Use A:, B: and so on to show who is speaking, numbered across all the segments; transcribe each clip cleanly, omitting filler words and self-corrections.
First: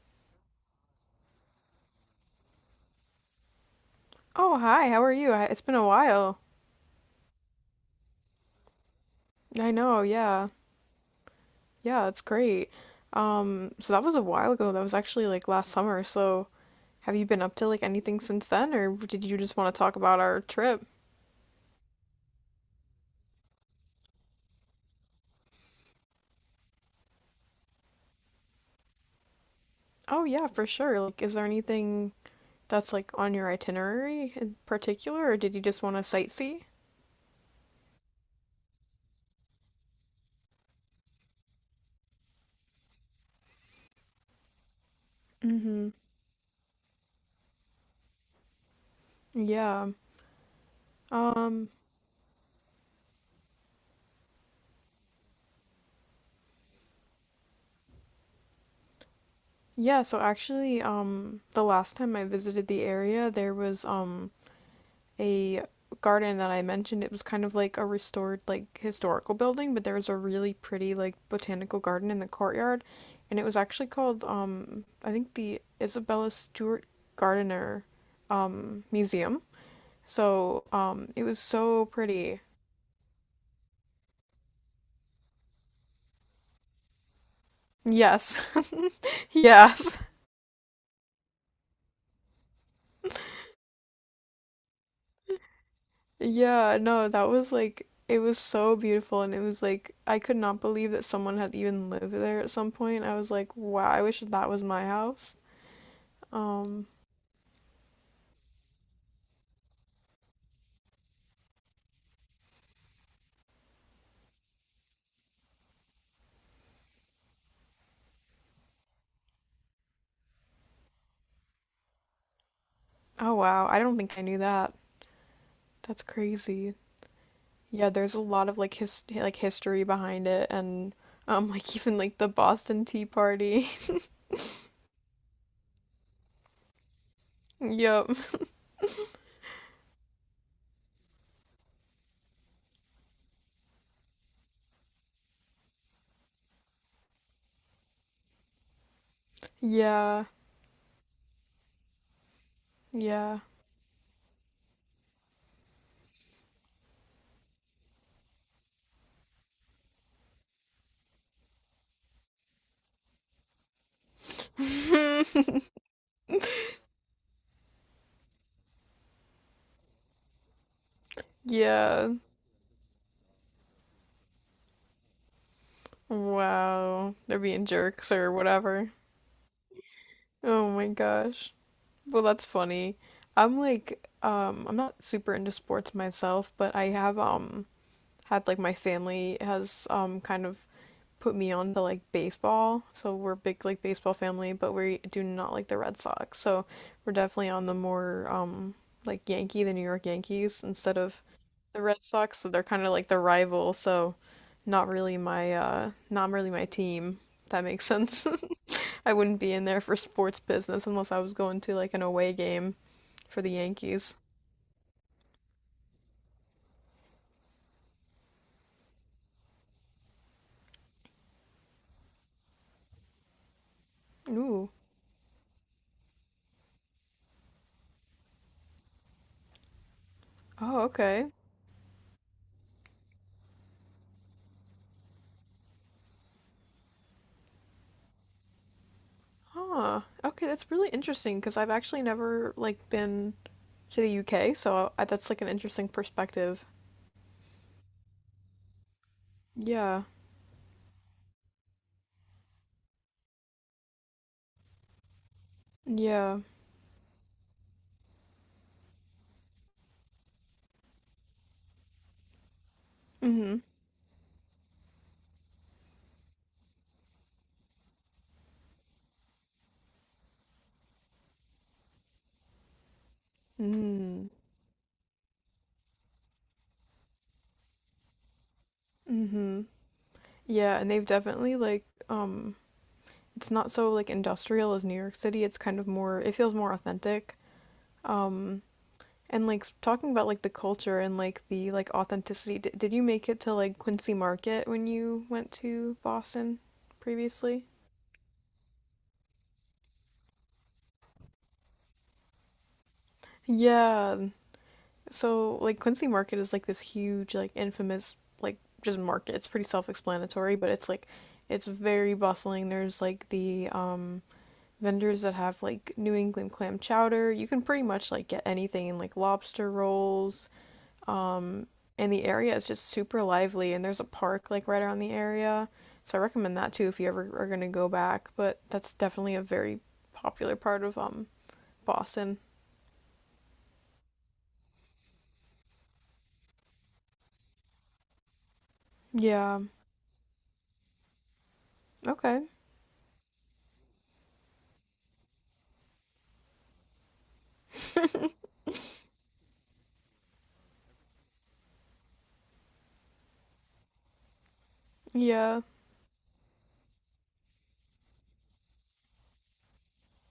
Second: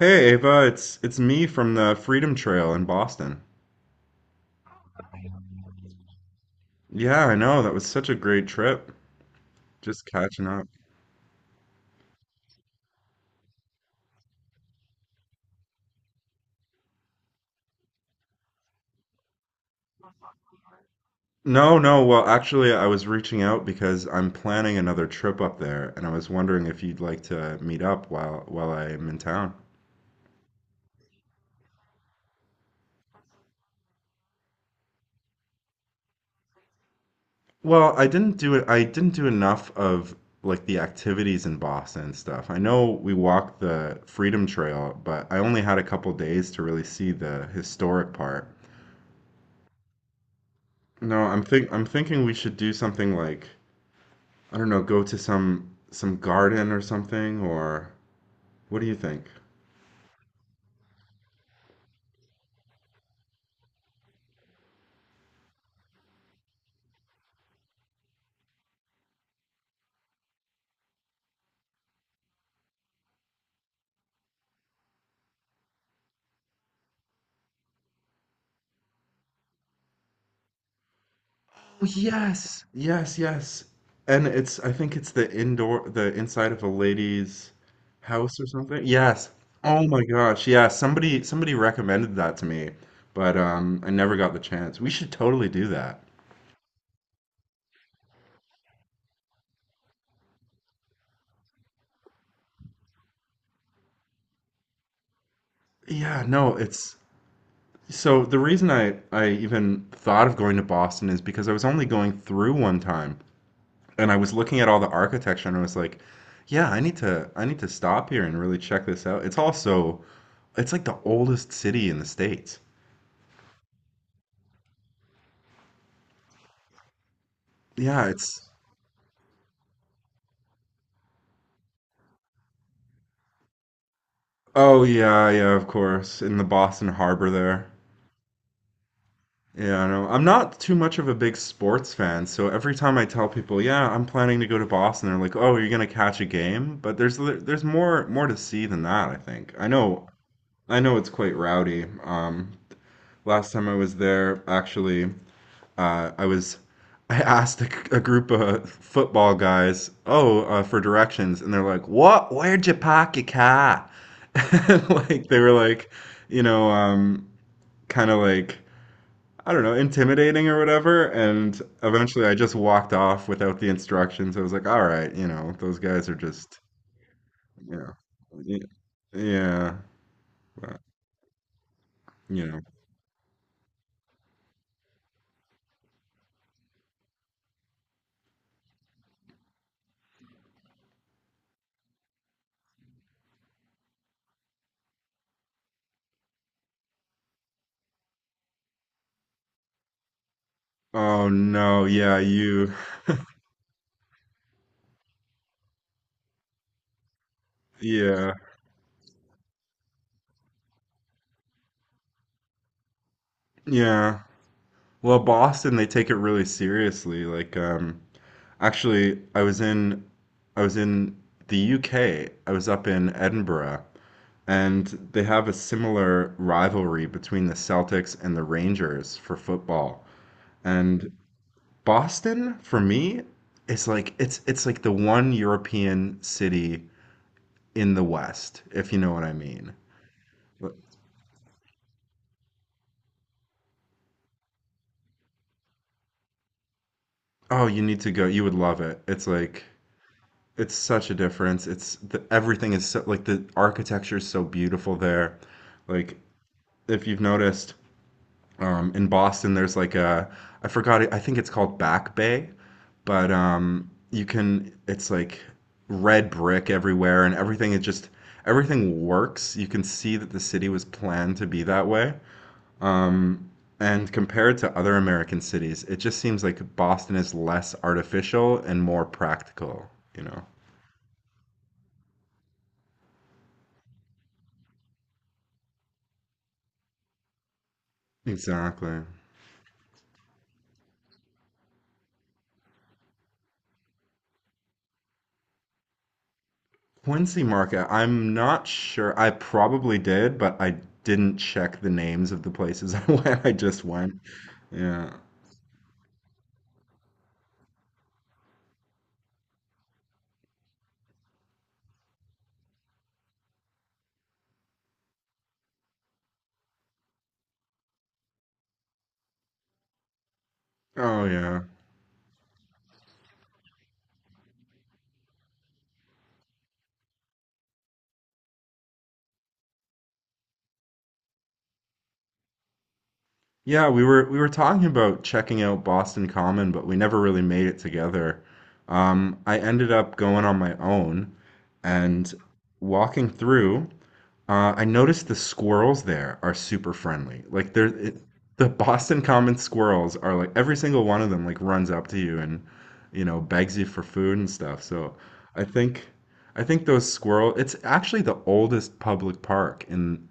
A: Hey Ava, it's me from the Freedom Trail in Boston.
B: Oh, hi. How are you? It's been a while.
A: Yeah, I know. That was such a great trip.
B: I know.
A: Just catching
B: Yeah.
A: up.
B: Yeah, it's great. So that was a while ago. That was actually like last summer. So have you been up to like anything since then, or did you just want to talk about our trip?
A: No, no, well, actually, I was reaching out because I'm planning another trip up there, and I was wondering if you'd like to meet up while I'm in town.
B: Oh, yeah, for sure. Like, is there anything that's like on your itinerary in particular, or did you just want to sightsee?
A: Well, I didn't do it. I didn't do enough of like the activities in Boston and stuff. I know we walked the Freedom Trail, but I only had a
B: Mm-hmm.
A: couple days to really see the historic part.
B: Yeah.
A: No, I'm think I'm thinking we should do something like I don't know, go to some garden or something, or what do you think?
B: Yeah, so actually, the last time I visited the area, there was, a garden that I mentioned. It was kind of like a restored like historical building, but there was a really pretty like botanical garden in the courtyard, and it was actually called I think the Isabella Stewart Gardiner museum. So it was so pretty.
A: Yes, yes, yes. And it's I think it's the inside of a lady's
B: Yes.
A: house or something. Yes. Oh
B: Yes.
A: my gosh, yeah, somebody recommended that to me, but I never got the chance. We should totally do that.
B: Yeah, no, that was like it was so beautiful and it was like I could not believe that someone had even lived there at some point. I was like, wow, I wish that was my house.
A: Yeah, no,
B: Um
A: it's so the reason I even thought of going to Boston is because I was only going through one time, and I was looking at all the architecture and I was like, yeah, I need to stop here and really check this out. It's also it's like the oldest city in the States.
B: Oh wow, I don't think I knew that. That's crazy. Yeah,
A: Yeah,
B: there's a
A: it's
B: lot of like his like history behind it and like even like the Boston Tea Party.
A: oh yeah, yeah, of course, in the Boston Harbor there.
B: Yep.
A: Yeah, I know. I'm not too much of a big sports fan, so every time I tell people, "Yeah, I'm planning to go to Boston," they're like, "Oh, you're gonna catch a game?" But there's more to see than that, I think.
B: Yeah.
A: I know it's quite rowdy.
B: Yeah.
A: Last time I was there, actually, I was I asked a group of football guys, for directions, and they're like, "What? Where'd you park your car?" And, like they were like, you know, um, kind of like I don't know, intimidating or whatever. And
B: Yeah.
A: eventually, I just walked off without the instructions. I was like, all right, those guys are just,
B: Wow. They're being
A: you know,
B: jerks or
A: y-
B: whatever.
A: yeah,
B: Oh
A: but,
B: my gosh. Well, that's
A: you know.
B: funny. I'm like, I'm not super into sports myself, but I have had like my family has kind of put me on to like baseball. So we're a big like baseball family, but we do not like the Red Sox. So we're definitely on the more like Yankee, the New York Yankees instead of
A: Oh
B: the
A: no,
B: Red
A: yeah,
B: Sox. So they're
A: you,
B: kind of like the rival. So not really my team. If that makes sense.
A: yeah,
B: I wouldn't be in there for sports business unless I was going to like an away game for the Yankees.
A: yeah. Well, Boston, they take it really seriously. Like, actually, I was in the UK. I was up in Edinburgh,
B: Ooh.
A: and they have a similar rivalry between the Celtics and the Rangers for football.
B: Oh,
A: And
B: okay.
A: Boston, for me, is like it's like the one European city in the West, if you know what I mean.
B: Huh. Okay, that's
A: But-
B: really interesting because I've actually never like been to the UK, so that's like an interesting perspective.
A: Oh, you need to go. You would love it. It's like
B: Yeah.
A: it's such a difference. Everything is so like the architecture is so beautiful there. Like
B: Yeah.
A: if you've noticed, in Boston, there's like a I forgot it, I think it's called Back Bay, but
B: Mhm.
A: you can it's like red brick everywhere and everything is just everything works. You can see that the city was planned to be that way. Um, and
B: Mhm.
A: compared to other American cities, it just seems like Boston is less artificial and more
B: Mhm.
A: practical, you know.
B: Yeah, and they've definitely like it's not so like industrial as New York City. It's kind of more. It feels more authentic. Um
A: Exactly.
B: and like talking about like the culture and like the like authenticity. D did you make it to like Quincy Market when you went to Boston
A: Quincy
B: previously?
A: Market, I'm not sure. I probably did, but I didn't check the names of the places I went. I just went.
B: Yeah.
A: Yeah.
B: So like Quincy Market is like this huge, like infamous, like just market. It's pretty self-explanatory, but it's like it's very bustling. There's like the vendors that have like New England clam chowder. You can pretty much like get anything like lobster rolls.
A: Oh yeah.
B: Um and the area is just super lively and there's a park like right around the area. So I recommend that too if you ever are going to go back, but that's definitely a very popular part of Boston.
A: Yeah, we were talking about checking out Boston Common, but we never really made it together. I
B: Yeah.
A: ended up going on my own and
B: Okay.
A: walking through. I noticed the squirrels there are super friendly. The Boston Common squirrels are like every single one of them like runs up to you and you know begs you for food and stuff. So
B: Yeah.
A: I think I think those squirrel it's actually the oldest public park in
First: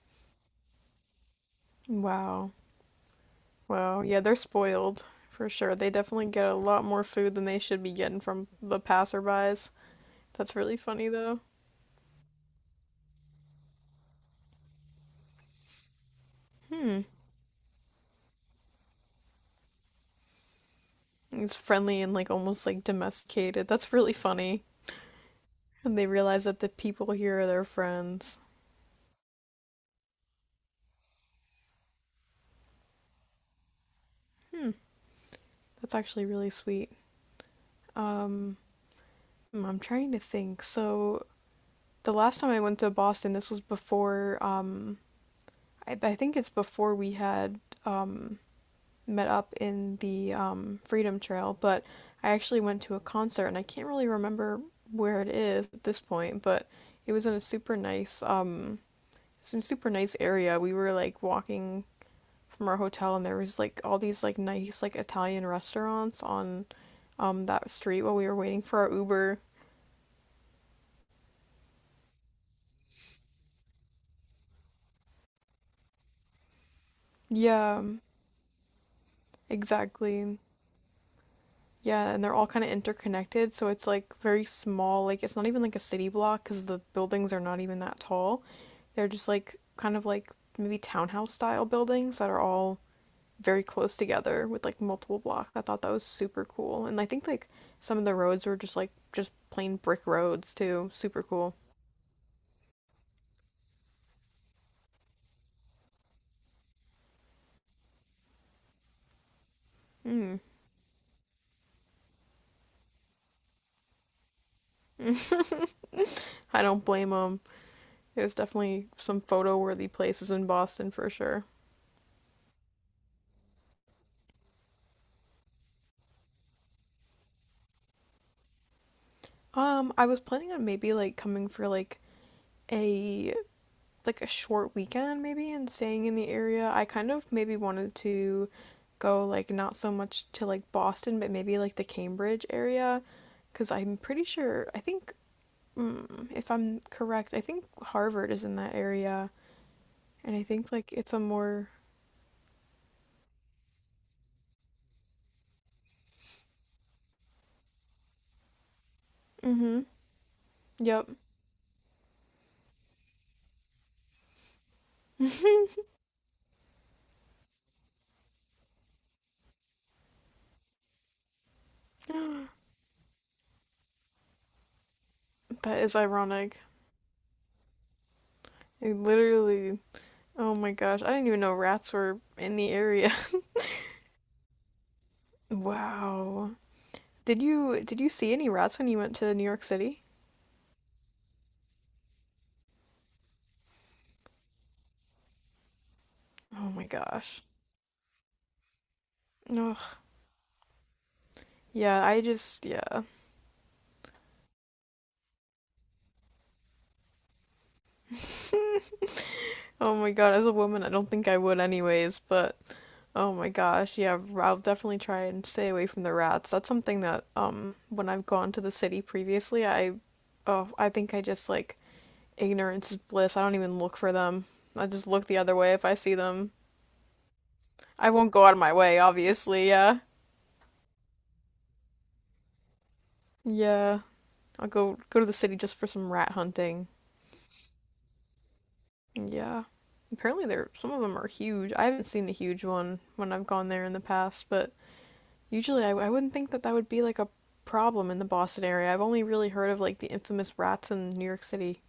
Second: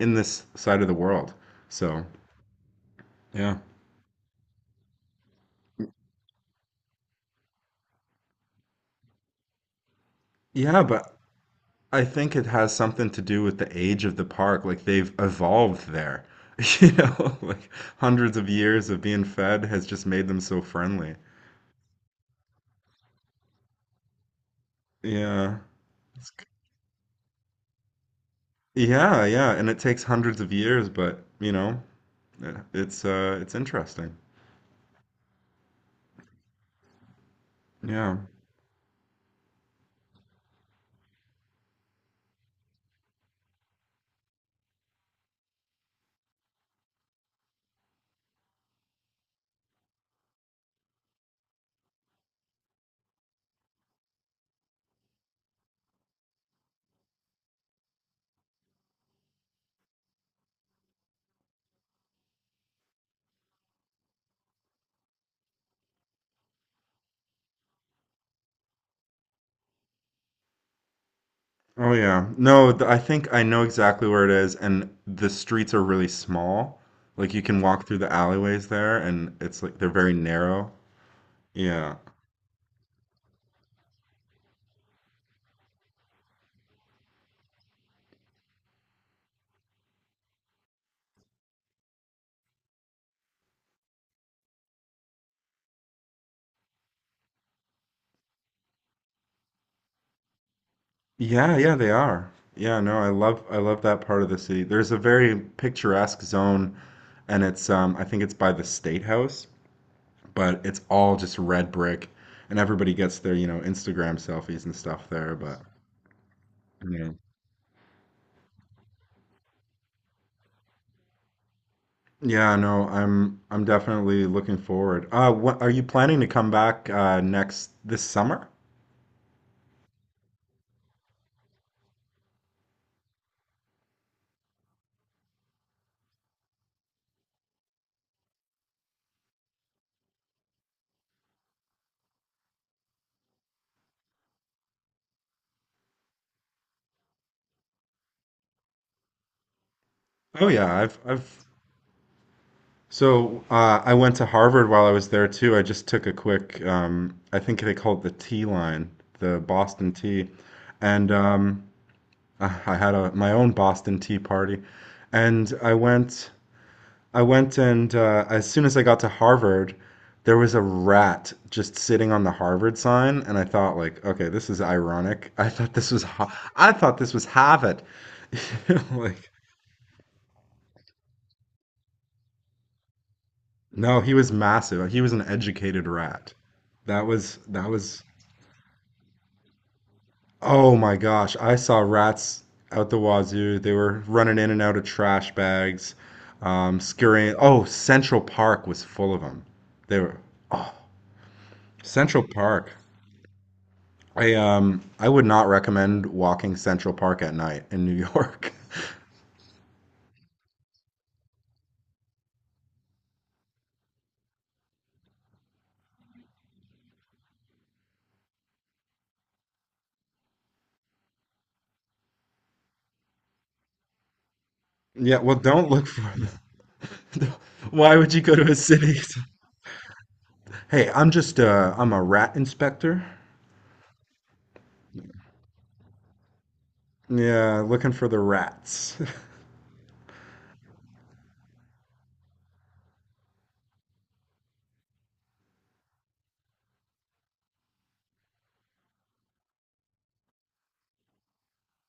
A: this side of the world. So
B: Wow.
A: yeah.
B: Wow, yeah, they're spoiled for sure. They definitely get a lot more food than they should be getting from the passerbys. That's really
A: Yeah,
B: funny
A: but
B: though.
A: I think it has something to do with the age of the park. Like they've evolved there. You
B: Hmm.
A: know, like hundreds of years of being fed has just made them so friendly.
B: It's friendly and like almost like domesticated. That's really funny.
A: Yeah.
B: And they
A: It's
B: realize
A: c-
B: that the people here are their friends.
A: Yeah, yeah, and it takes hundreds of years, but you know, it's interesting.
B: Hmm. That's actually really sweet.
A: Yeah.
B: Um, I'm trying to think. So the last time I went to Boston, this was before I think it's before we had um met up in the Freedom Trail, but I actually went to a concert and I can't really remember where it is at this point, but it was in a super nice area. We were like walking from our hotel and there was like all these like nice like Italian restaurants on that street while we were waiting for our Uber.
A: Oh yeah. No, th I think I know exactly where it is and the streets are really small. Like you can
B: Yeah,
A: walk through the alleyways there and it's like they're very
B: exactly.
A: narrow. Yeah.
B: Yeah, and they're all kind of interconnected, so it's like very small. Like it's not even like a city block because the buildings are not even that tall. They're just like kind of like maybe townhouse style buildings that are all very close together with like multiple blocks. I thought that was super cool. And I think like some of the roads were just like just plain brick roads too. Super
A: Yeah,
B: cool.
A: yeah, they are. Yeah, no, I love that part of the city. There's a very picturesque zone and it's I think it's by the State House,
B: Mm.
A: but it's all just red brick, and everybody gets their, you know, Instagram selfies and stuff there. But
B: I don't
A: yeah,
B: blame them. There's definitely some photo worthy places in Boston for sure.
A: yeah, no, I'm definitely looking forward. What are you planning to come back next this summer?
B: I was planning on maybe like coming for a like a short weekend maybe and staying in the area, I kind of maybe wanted to go like not so much to like Boston, but maybe like the Cambridge area because I'm pretty sure I think if I'm correct, I think Harvard is in that area and I
A: Oh
B: think
A: yeah,
B: like
A: I've
B: it's a
A: I've
B: more.
A: so I went to Harvard while I was there too. I just took a quick I think they call it the T line, the
B: Mm-hmm,
A: Boston Tea,
B: yep.
A: and I had a my own Boston Tea party, and I went. I went and as soon as I got to Harvard, there was a rat just sitting on the Harvard sign, and I thought, like, okay, this is ironic. I thought
B: That
A: this
B: is
A: was,
B: ironic.
A: I thought this was Harvard.
B: I
A: Like,
B: literally Oh my gosh, I didn't even know rats were in the area.
A: no, he was massive. He was an educated rat.
B: Wow.
A: That was
B: Did
A: that
B: you did
A: was.
B: you see any rats when you went to New York City?
A: Oh my gosh, I saw rats out the wazoo. They were running in and out of trash bags,
B: Oh my
A: scurrying.
B: gosh.
A: Oh, Central Park was full of them.
B: Ugh.
A: They were. Oh,
B: Yeah, I
A: Central
B: just,
A: Park.
B: yeah.
A: I would not recommend walking Central Park at night in New York.
B: Oh my god, as a woman, I don't think I would anyways, but oh my gosh, yeah, I'll definitely try and stay away from the rats. That's something that, when I've gone to the city previously, oh, I think I just, like, ignorance is bliss. I don't even look for them. I just
A: Yeah,
B: look
A: well,
B: the other
A: don't
B: way if
A: look
B: I
A: for
B: see
A: them.
B: them.
A: Why
B: I
A: would you
B: won't
A: go
B: go
A: to
B: out
A: a
B: of my way,
A: city?
B: obviously, yeah.
A: Hey, I'm just I'm a rat inspector.
B: Yeah, I'll go to the city just for some rat hunting.
A: Yeah, looking for the rats.
B: Yeah. Apparently, there some of them are huge. I haven't seen a huge one when I've gone there in the past, but usually I wouldn't think that that would be like a problem in the Boston area. I've only really heard of like the infamous rats in New York City.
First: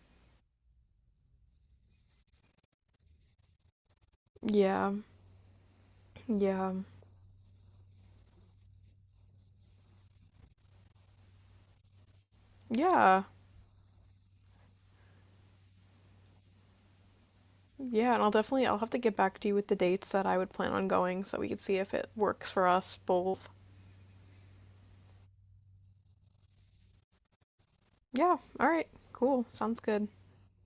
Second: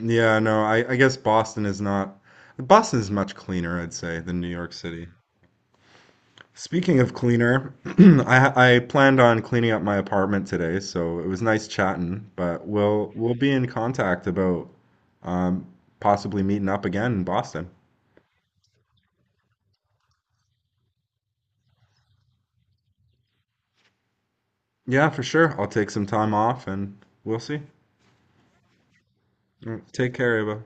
A: Yeah, no, I guess Boston is not Boston is much cleaner, I'd say, than New York
B: Yeah,
A: City.
B: yeah,
A: Speaking of cleaner, I planned on cleaning up my apartment today, so it was nice chatting, but we'll
B: yeah,
A: we'll be in contact about um, possibly meeting up again in Boston.
B: yeah. And I'll definitely I'll have to get back to you with the dates that I would plan on going so we could see if it works for us both.
A: Yeah, for sure. I'll take some time off and we'll see.
B: Yeah. All right. Cool.
A: All
B: Sounds
A: right,
B: good.
A: take care, Ava.